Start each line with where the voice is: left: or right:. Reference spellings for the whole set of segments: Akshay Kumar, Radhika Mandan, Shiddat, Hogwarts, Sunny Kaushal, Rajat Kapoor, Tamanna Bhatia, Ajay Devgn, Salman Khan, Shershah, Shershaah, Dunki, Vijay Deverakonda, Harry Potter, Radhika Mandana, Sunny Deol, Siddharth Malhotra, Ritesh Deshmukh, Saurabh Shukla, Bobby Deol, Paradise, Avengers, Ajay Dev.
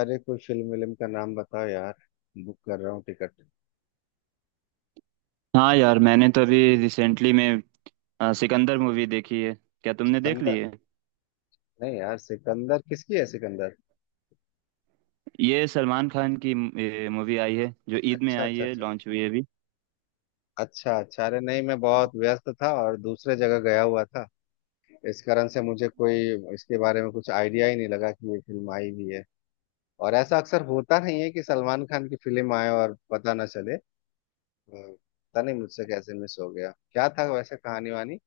left: अरे कोई फिल्म विल्म का नाम बताओ यार। बुक कर रहा हूँ टिकट।
right: हाँ यार, मैंने तो अभी रिसेंटली में सिकंदर मूवी देखी है। क्या तुमने देख ली
left: सिकंदर।
right: है?
left: नहीं यार, सिकंदर किसकी है सिकंदर?
right: ये सलमान खान की मूवी आई है, जो ईद में
left: अच्छा,
right: आई
left: अच्छा,
right: है,
left: अच्छा,
right: लॉन्च हुई है अभी।
left: अच्छा, अच्छा। अरे नहीं, मैं बहुत व्यस्त था और दूसरे जगह गया हुआ था। इस कारण से मुझे कोई इसके बारे में कुछ आइडिया ही नहीं लगा कि ये फिल्म आई भी है। और ऐसा अक्सर होता नहीं है कि सलमान खान की फिल्म आए और पता ना चले। पता नहीं मुझसे कैसे मिस हो गया, क्या था वैसे कहानी वानी।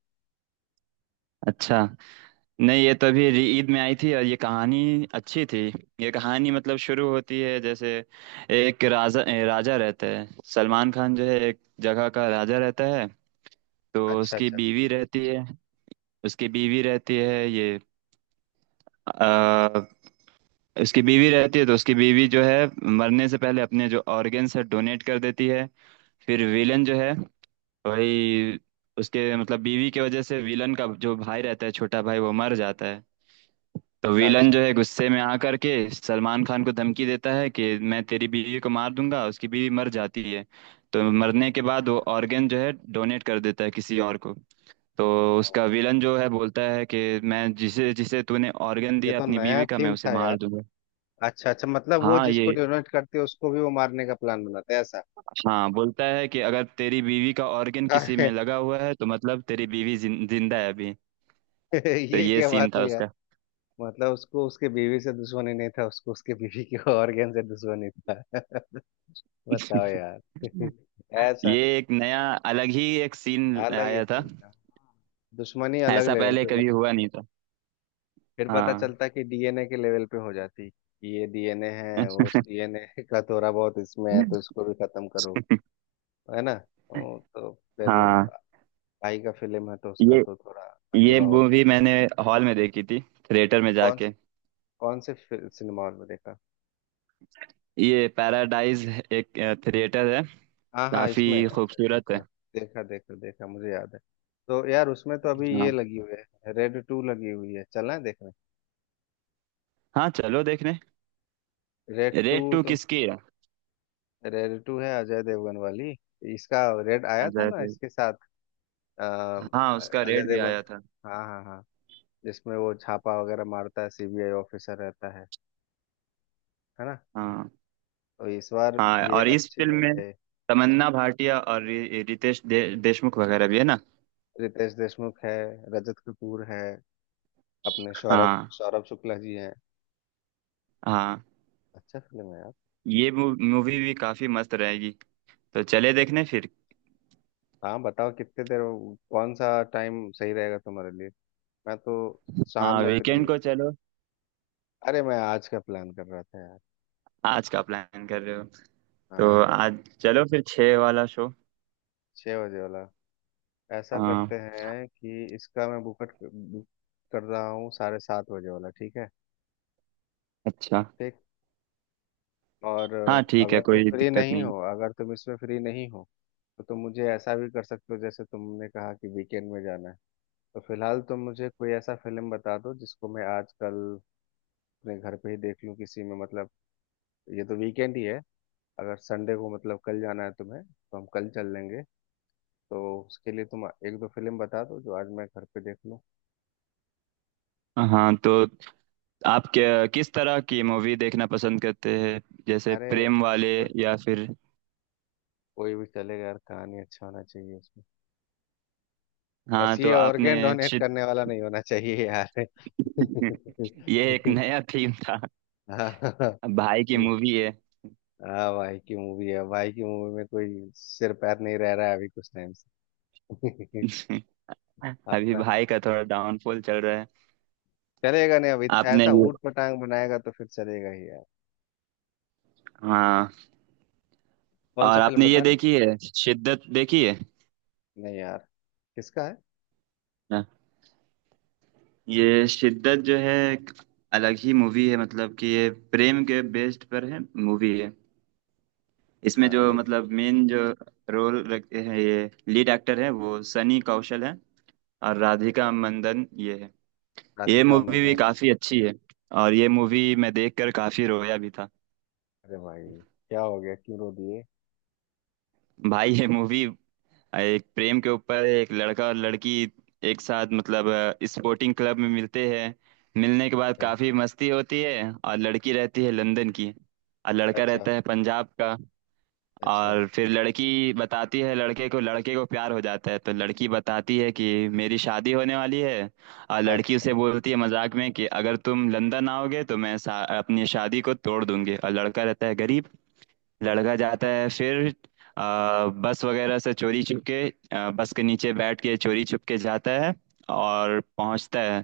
right: अच्छा। नहीं, ये तो अभी ईद में आई थी और ये कहानी अच्छी थी। ये कहानी मतलब शुरू होती है जैसे, एक राजा राजा रहता है। सलमान खान जो है एक जगह का राजा रहता है, तो
left: अच्छा,
right: उसकी
left: अच्छा, अच्छा,
right: बीवी रहती है। उसकी बीवी रहती है ये। उसकी बीवी रहती है, तो उसकी बीवी जो है मरने से पहले अपने जो ऑर्गेन्स है डोनेट कर देती है। फिर विलन जो है वही, उसके मतलब बीवी की वजह से विलन का जो भाई रहता है छोटा भाई वो मर जाता है। तो
left: अच्छा,
right: विलन
left: अच्छा।
right: जो है गुस्से में आकर के सलमान खान को धमकी देता है कि मैं तेरी बीवी को मार दूंगा। उसकी बीवी मर जाती है। तो मरने के बाद वो ऑर्गेन जो है डोनेट कर देता है किसी और को। तो
left: ओहो।
right: उसका विलन जो है बोलता है कि मैं जिसे जिसे तूने ऑर्गेन
left: ये
right: दिया
left: तो
right: अपनी
left: नया
right: बीवी का, मैं
left: थीम
right: उसे
left: था।
right: मार दूंगा।
left: अच्छा अच्छा, मतलब वो
right: हाँ
left: जिसको
right: ये।
left: डोनेट करते हैं उसको भी वो मारने का प्लान बनाते हैं ऐसा।
right: हाँ, बोलता है कि अगर तेरी बीवी का ऑर्गन किसी
left: अरे,
right: में लगा हुआ है तो मतलब तेरी बीवी जिंदा है अभी। तो
left: ये
right: ये
left: क्या बात
right: सीन था
left: हुई यार।
right: उसका।
left: मतलब उसको उसके बीवी से दुश्मनी नहीं था, उसको उसके बीवी के ऑर्गन से दुश्मनी था। बताओ यार, ऐसा।
right: ये एक नया अलग ही एक सीन
left: अलग ही
right: आया
left: था
right: था।
left: इनका, दुश्मनी अलग
right: ऐसा
left: लेवल
right: पहले
left: पे
right: कभी
left: मतलब।
right: हुआ नहीं था।
left: फिर पता
right: हाँ।
left: चलता कि डीएनए के लेवल पे हो जाती कि ये डीएनए है, उस डीएनए का थोड़ा बहुत इसमें है तो इसको भी खत्म करो। है ना? तो फिर
right: हाँ,
left: भाई का फिल्म है तो उसका
right: ये
left: तो थोड़ा
right: ये
left: अजूबा होता है।
right: मूवी मैंने हॉल में देखी थी, थिएटर में
left: कौन
right: जाके।
left: कौन से सिनेमा हॉल में देखा?
right: ये पैराडाइज एक थिएटर है,
left: हाँ हाँ,
right: काफी
left: इसमें, अच्छा अच्छा
right: खूबसूरत है।
left: अच्छा। देखा देखा देखा, मुझे याद है। तो यार उसमें तो अभी ये
right: हाँ
left: लगी हुई है, रेड टू लगी हुई है, चलना है देखने?
right: हाँ, चलो देखने।
left: रेड टू
right: रेड टू
left: तो।
right: किसकी है?
left: रेड टू है अजय देवगन वाली। इसका रेड आया था
right: अजय
left: ना
right: देव।
left: इसके साथ। आ,
right: हाँ, उसका
left: अजय
right: रेड भी
left: देवगन।
right: आया था।
left: हाँ हाँ हाँ। जिसमें वो छापा वगैरह मारता है, सीबीआई ऑफिसर रहता है ना?
right: हाँ
left: तो इस बार
right: हाँ।
left: ये
right: और इस
left: अच्छी
right: फिल्म
left: बन
right: में
left: गई।
right: तमन्ना भाटिया और रितेश देशमुख वगैरह भी है ना।
left: रितेश देशमुख है, रजत कपूर है, अपने सौरभ
right: हाँ
left: सौरभ शुक्ला जी हैं।
right: हाँ,
left: अच्छा फिल्म है।
right: ये मूवी भी काफी मस्त रहेगी। तो चले देखने फिर।
left: हाँ बताओ कितने देर, कौन सा टाइम सही रहेगा तुम्हारे लिए? मैं तो शाम
right: हाँ,
left: में फ्री
right: वीकेंड
left: हूँ।
right: को चलो।
left: अरे मैं आज का प्लान कर रहा था यार।
right: आज का प्लान कर रहे हो? तो
left: हाँ,
right: आज चलो फिर 6 वाला शो।
left: 6 बजे वाला। ऐसा करते
right: हाँ
left: हैं कि इसका मैं बुक कर रहा हूँ, 7:30 बजे वाला, ठीक है?
right: अच्छा।
left: ठीक। और
right: हाँ ठीक
left: अगर
right: है,
left: तुम
right: कोई
left: फ्री
right: दिक्कत
left: नहीं
right: नहीं।
left: हो, अगर तुम इसमें फ्री नहीं हो, तो तुम मुझे ऐसा भी कर सकते हो, जैसे तुमने कहा कि वीकेंड में जाना है। तो फिलहाल तुम मुझे कोई ऐसा फिल्म बता दो जिसको मैं आज कल अपने घर पे ही देख लूँ, किसी में मतलब। ये तो वीकेंड ही है, अगर संडे को मतलब कल जाना है तुम्हें तो हम कल चल लेंगे। तो उसके लिए तुम एक दो फिल्म बता दो जो आज मैं घर पे देख लूँ।
right: हाँ तो आप क्या किस तरह की मूवी देखना पसंद करते हैं? जैसे
left: अरे
right: प्रेम वाले,
left: को-
right: या फिर।
left: कोई भी चलेगा यार, कहानी अच्छा होना चाहिए उसमें। बस
right: हाँ तो
left: ये
right: आपने
left: ऑर्गेन डोनेट
right: शिद-।
left: करने वाला नहीं होना चाहिए यार।
right: ये एक नया थीम था।
left: हाँ।
right: भाई की मूवी है।
left: हाँ, भाई की मूवी है, भाई की मूवी में कोई सिर पैर नहीं रह रहा है अभी कुछ टाइम से।
right: अभी
left: अपना
right: भाई का थोड़ा डाउनफॉल चल रहा है।
left: चलेगा नहीं, अभी
right: आपने
left: ऐसा
right: ये
left: ऊट पटांग बनाएगा तो फिर चलेगा ही यार।
right: हाँ,
left: कौन सा
right: और
left: फिल्म
right: आपने ये
left: बता रहे हैं?
right: देखी है शिद्दत देखी है?
left: नहीं यार, किसका है?
right: हाँ। ये शिद्दत जो है एक अलग ही मूवी है, मतलब कि ये प्रेम के बेस्ड पर है। मूवी है। इसमें
left: हाँ
right: जो
left: ये।
right: मतलब मेन जो रोल रखते हैं ये लीड एक्टर है, वो सनी कौशल है। और राधिका मंदन ये है। ये
left: राधिका
right: मूवी भी
left: मंदाना।
right: काफी अच्छी है, और ये मूवी मैं देखकर काफी रोया भी था।
left: अरे भाई, क्या हो गया, क्यों रो दिए?
right: भाई, ये मूवी एक प्रेम के ऊपर है। एक लड़का और लड़की एक साथ मतलब स्पोर्टिंग क्लब में मिलते हैं। मिलने के बाद काफी मस्ती होती है, और लड़की रहती है लंदन की और लड़का
left: अच्छा,
right: रहता है पंजाब का।
left: अच्छा, अच्छा,
right: और फिर लड़की बताती है, लड़के को, लड़के को प्यार हो जाता है, तो लड़की बताती है कि मेरी शादी होने वाली है। और
left: अच्छा,
right: लड़की
left: अच्छा,
right: उसे बोलती है मजाक में कि अगर तुम लंदन आओगे तो मैं अपनी शादी को तोड़ दूंगी, और लड़का रहता है गरीब। लड़का जाता है फिर, बस वगैरह से चोरी छुप के, बस के नीचे बैठ के चोरी छुप के जाता है और पहुंचता है।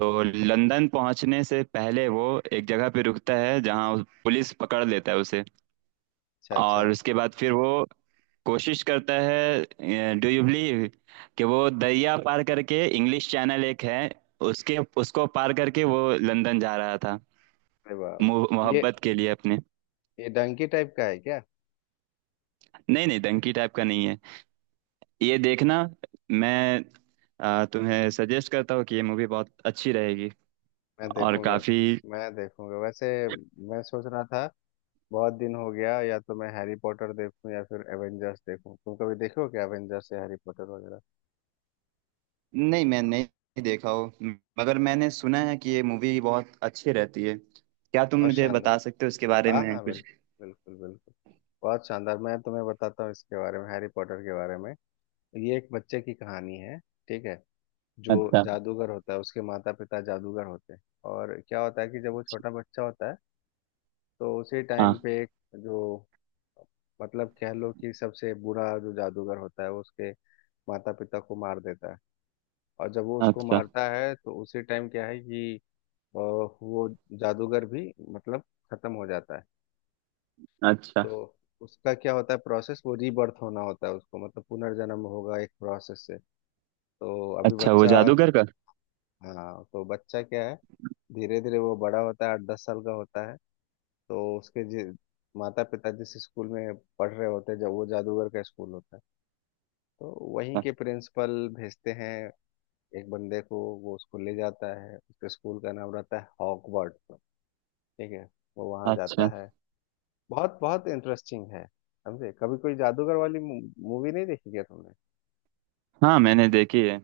right: तो लंदन पहुंचने से पहले वो एक जगह पे रुकता है, जहां पुलिस पकड़ लेता है उसे।
left: अच्छा, अच्छा।
right: और उसके बाद फिर वो कोशिश करता है, डू यू बिलीव, कि वो दरिया पार करके, इंग्लिश चैनल एक है, उसके उसको पार करके वो लंदन जा रहा था।
left: अरे बाप, ये
right: मोहब्बत के लिए अपने।
left: ये डंकी टाइप का है क्या?
right: नहीं नहीं, डंकी टाइप का नहीं है। ये देखना। मैं तुम्हें सजेस्ट करता हूँ कि ये मूवी बहुत अच्छी रहेगी
left: मैं
right: और
left: देखूंगा।
right: काफी।
left: मैं देखूंगा वैसे। मैं सोच रहा था बहुत दिन हो गया, या तो मैं हैरी पॉटर देखूं या फिर एवेंजर्स देखूं। तुम कभी देखे हो क्या एवेंजर्स या हैरी पॉटर वगैरह?
right: नहीं, मैं नहीं देखा हो, मगर मैंने सुना है कि ये मूवी बहुत अच्छी रहती है। क्या तुम
left: बहुत
right: मुझे बता
left: शानदार।
right: सकते हो इसके बारे
left: हाँ
right: में
left: हाँ,
right: कुछ?
left: बिल्कुल बिल्कुल बिल्कुल। बहुत शानदार, मैं तुम्हें बताता हूँ इसके बारे में, हैरी पॉटर के बारे में। ये एक बच्चे की कहानी है, ठीक है? जो
right: अच्छा।
left: जादूगर होता है, उसके माता पिता जादूगर होते हैं। और क्या होता है कि जब वो छोटा बच्चा होता है, तो उसी टाइम
right: हाँ
left: पे एक, जो, मतलब कह लो कि सबसे बुरा जो जादूगर होता है, वो उसके माता पिता को मार देता है। और जब वो उसको
right: अच्छा
left: मारता है तो उसी टाइम क्या है कि वो जादूगर भी, मतलब, खत्म हो जाता है।
right: अच्छा
left: तो उसका क्या होता है प्रोसेस, वो रीबर्थ होना होता है उसको, मतलब पुनर्जन्म होगा एक प्रोसेस से। तो अभी
right: अच्छा। वो
left: बच्चा,
right: जादूगर का?
left: हाँ, तो बच्चा क्या है, धीरे धीरे वो बड़ा होता है, 8-10 साल का होता है। तो उसके माता पिता जिस स्कूल में पढ़ रहे होते हैं, जब वो जादूगर का स्कूल होता है, तो वहीं के प्रिंसिपल भेजते हैं एक बंदे को, वो उसको ले जाता है, उसके स्कूल का नाम रहता है हॉगवर्ट्स। ठीक है? वो वहाँ जाता
right: अच्छा।
left: है। बहुत बहुत इंटरेस्टिंग है, समझे? कभी कोई जादूगर वाली मूवी नहीं देखी क्या तुमने?
right: हाँ, मैंने देखी है।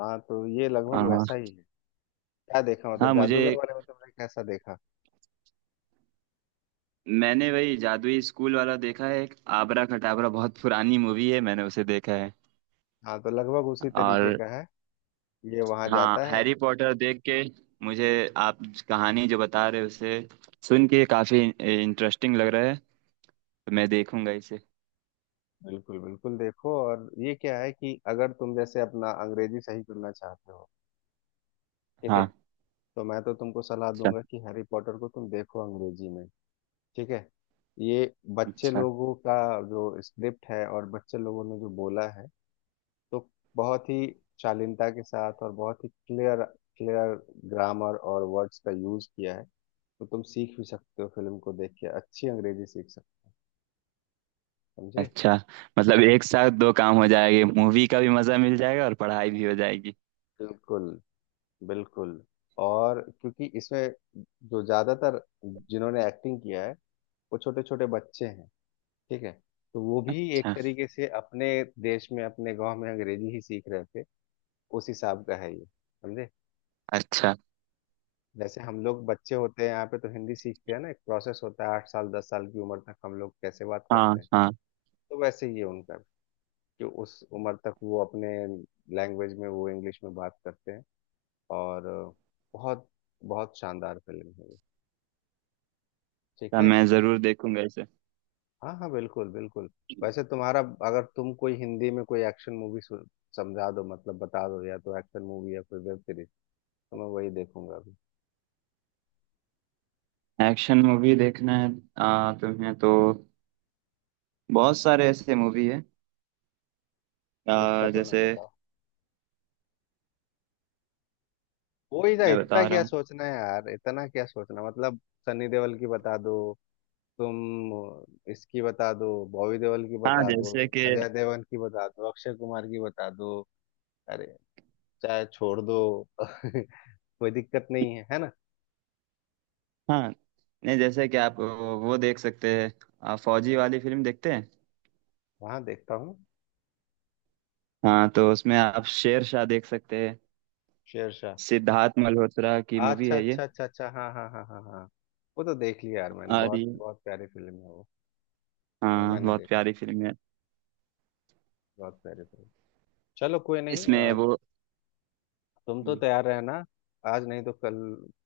left: हाँ, तो ये लगभग
right: हाँ
left: वैसा ही है। क्या देखा
right: हाँ।
left: मतलब,
right: मुझे
left: जादूगर वाले में तुमने कैसा देखा?
right: मैंने वही जादुई स्कूल वाला देखा है, एक आबरा खटाबरा बहुत पुरानी मूवी है, मैंने उसे देखा है।
left: हाँ, तो लगभग उसी तरीके
right: और
left: का है। ये वहां
right: हाँ,
left: जाता है।
right: हैरी पॉटर देख के मुझे, आप कहानी जो बता रहे हो उसे सुन के काफी इंटरेस्टिंग लग रहा है, तो मैं देखूंगा इसे।
left: बिल्कुल बिल्कुल देखो। और ये क्या है कि अगर तुम जैसे अपना अंग्रेजी सही करना चाहते हो, ठीक है,
right: हाँ
left: तो मैं तो तुमको सलाह
right: अच्छा
left: दूंगा कि हैरी पॉटर को तुम देखो अंग्रेजी में। ठीक है? ये बच्चे
right: अच्छा
left: लोगों का जो स्क्रिप्ट है और बच्चे लोगों ने जो बोला है, तो बहुत ही शालीनता के साथ और बहुत ही क्लियर क्लियर ग्रामर और वर्ड्स का यूज किया है। तो तुम सीख भी सकते हो, फिल्म को देख के अच्छी अंग्रेजी सीख सकते हो, समझे?
right: अच्छा। मतलब एक साथ दो काम हो जाएंगे, मूवी का भी मजा मिल जाएगा और पढ़ाई भी हो जाएगी।
left: बिल्कुल बिल्कुल। और क्योंकि इसमें जो ज्यादातर जिन्होंने एक्टिंग किया है वो छोटे छोटे बच्चे हैं, ठीक है, तो वो भी एक
right: अच्छा
left: तरीके से अपने देश में अपने गांव में अंग्रेजी ही सीख रहे थे, उस हिसाब का है ये, समझे?
right: अच्छा।
left: जैसे हम लोग बच्चे होते हैं यहाँ पे, तो हिंदी सीखते हैं ना, एक प्रोसेस होता है, 8 साल 10 साल की उम्र तक हम लोग कैसे बात
right: हाँ
left: करते हैं।
right: हाँ,
left: तो वैसे ही है उनका भी, कि उस उम्र तक वो अपने लैंग्वेज में, वो इंग्लिश में बात करते हैं। और बहुत बहुत शानदार फिल्म है ये, ठीक
right: तो
left: है?
right: मैं जरूर देखूंगा इसे।
left: हाँ हाँ, बिल्कुल बिल्कुल। वैसे तुम्हारा, अगर तुम कोई हिंदी में कोई एक्शन मूवी समझा दो, मतलब बता दो, या तो एक्शन मूवी या कोई वेब सीरीज, तो मैं वही देखूंगा अभी।
right: एक्शन मूवी देखना है। तुम्हें तो बहुत सारे ऐसे मूवी है,
left: एक का तो नाम
right: जैसे।
left: बताओ कोई ना,
right: मैं
left: इतना
right: बता रहा
left: क्या
right: हूँ।
left: सोचना है यार, इतना क्या सोचना मतलब। सनी देओल की बता दो तुम, इसकी बता दो, बॉबी देओल की
right: हाँ
left: बता दो
right: जैसे
left: तुम,
right: कि।
left: अजय देवगन की बता दो, अक्षय कुमार की बता दो। अरे चाहे छोड़ दो, कोई दिक्कत नहीं है, है ना?
right: हाँ, नहीं, जैसे कि आप वो देख सकते हैं। आप फौजी वाली फिल्म देखते हैं।
left: वहां देखता हूँ।
right: हाँ तो उसमें आप शेरशाह देख सकते हैं।
left: शेरशाह?
right: सिद्धार्थ मल्होत्रा की मूवी
left: अच्छा
right: है ये।
left: अच्छा अच्छा अच्छा, हाँ हाँ हाँ हाँ हाँ। वो तो देख लिया यार मैंने,
right: और
left: बहुत
right: ये।
left: बहुत प्यारी फिल्म है वो। वो
right: हाँ,
left: मैंने
right: बहुत
left: देखी,
right: प्यारी फिल्म है।
left: बहुत प्यारी फिल्म। चलो कोई नहीं
right: इसमें वो।
left: तुम तो तैयार रहना, आज नहीं तो कल।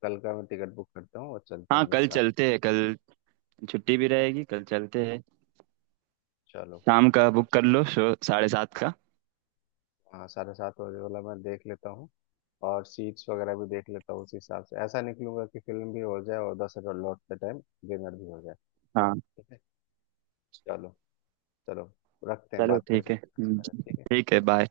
left: कल का मैं टिकट बुक करता हूँ और चलते हैं
right: हाँ
left: हम लोग
right: कल
left: साथ।
right: चलते हैं, कल छुट्टी भी
left: ठीक है,
right: रहेगी, कल चलते हैं।
left: चलो।
right: शाम का बुक
left: ठीक।
right: कर लो शो 7:30 का।
left: हाँ, 7:30 बजे वाला मैं देख लेता हूँ और सीट्स वगैरह भी देख लेता हूँ, उस हिसाब से ऐसा निकलूंगा कि फिल्म भी हो जाए और 10,000 लौटते टाइम डिनर भी हो जाए।
right: हाँ
left: ठीक है। चलो। चलो, रखते हैं,
right: चलो,
left: बात
right: ठीक
left: करके
right: है।
left: अच्छा लगा, ठीक
right: ठीक है,
left: है।
right: बाय।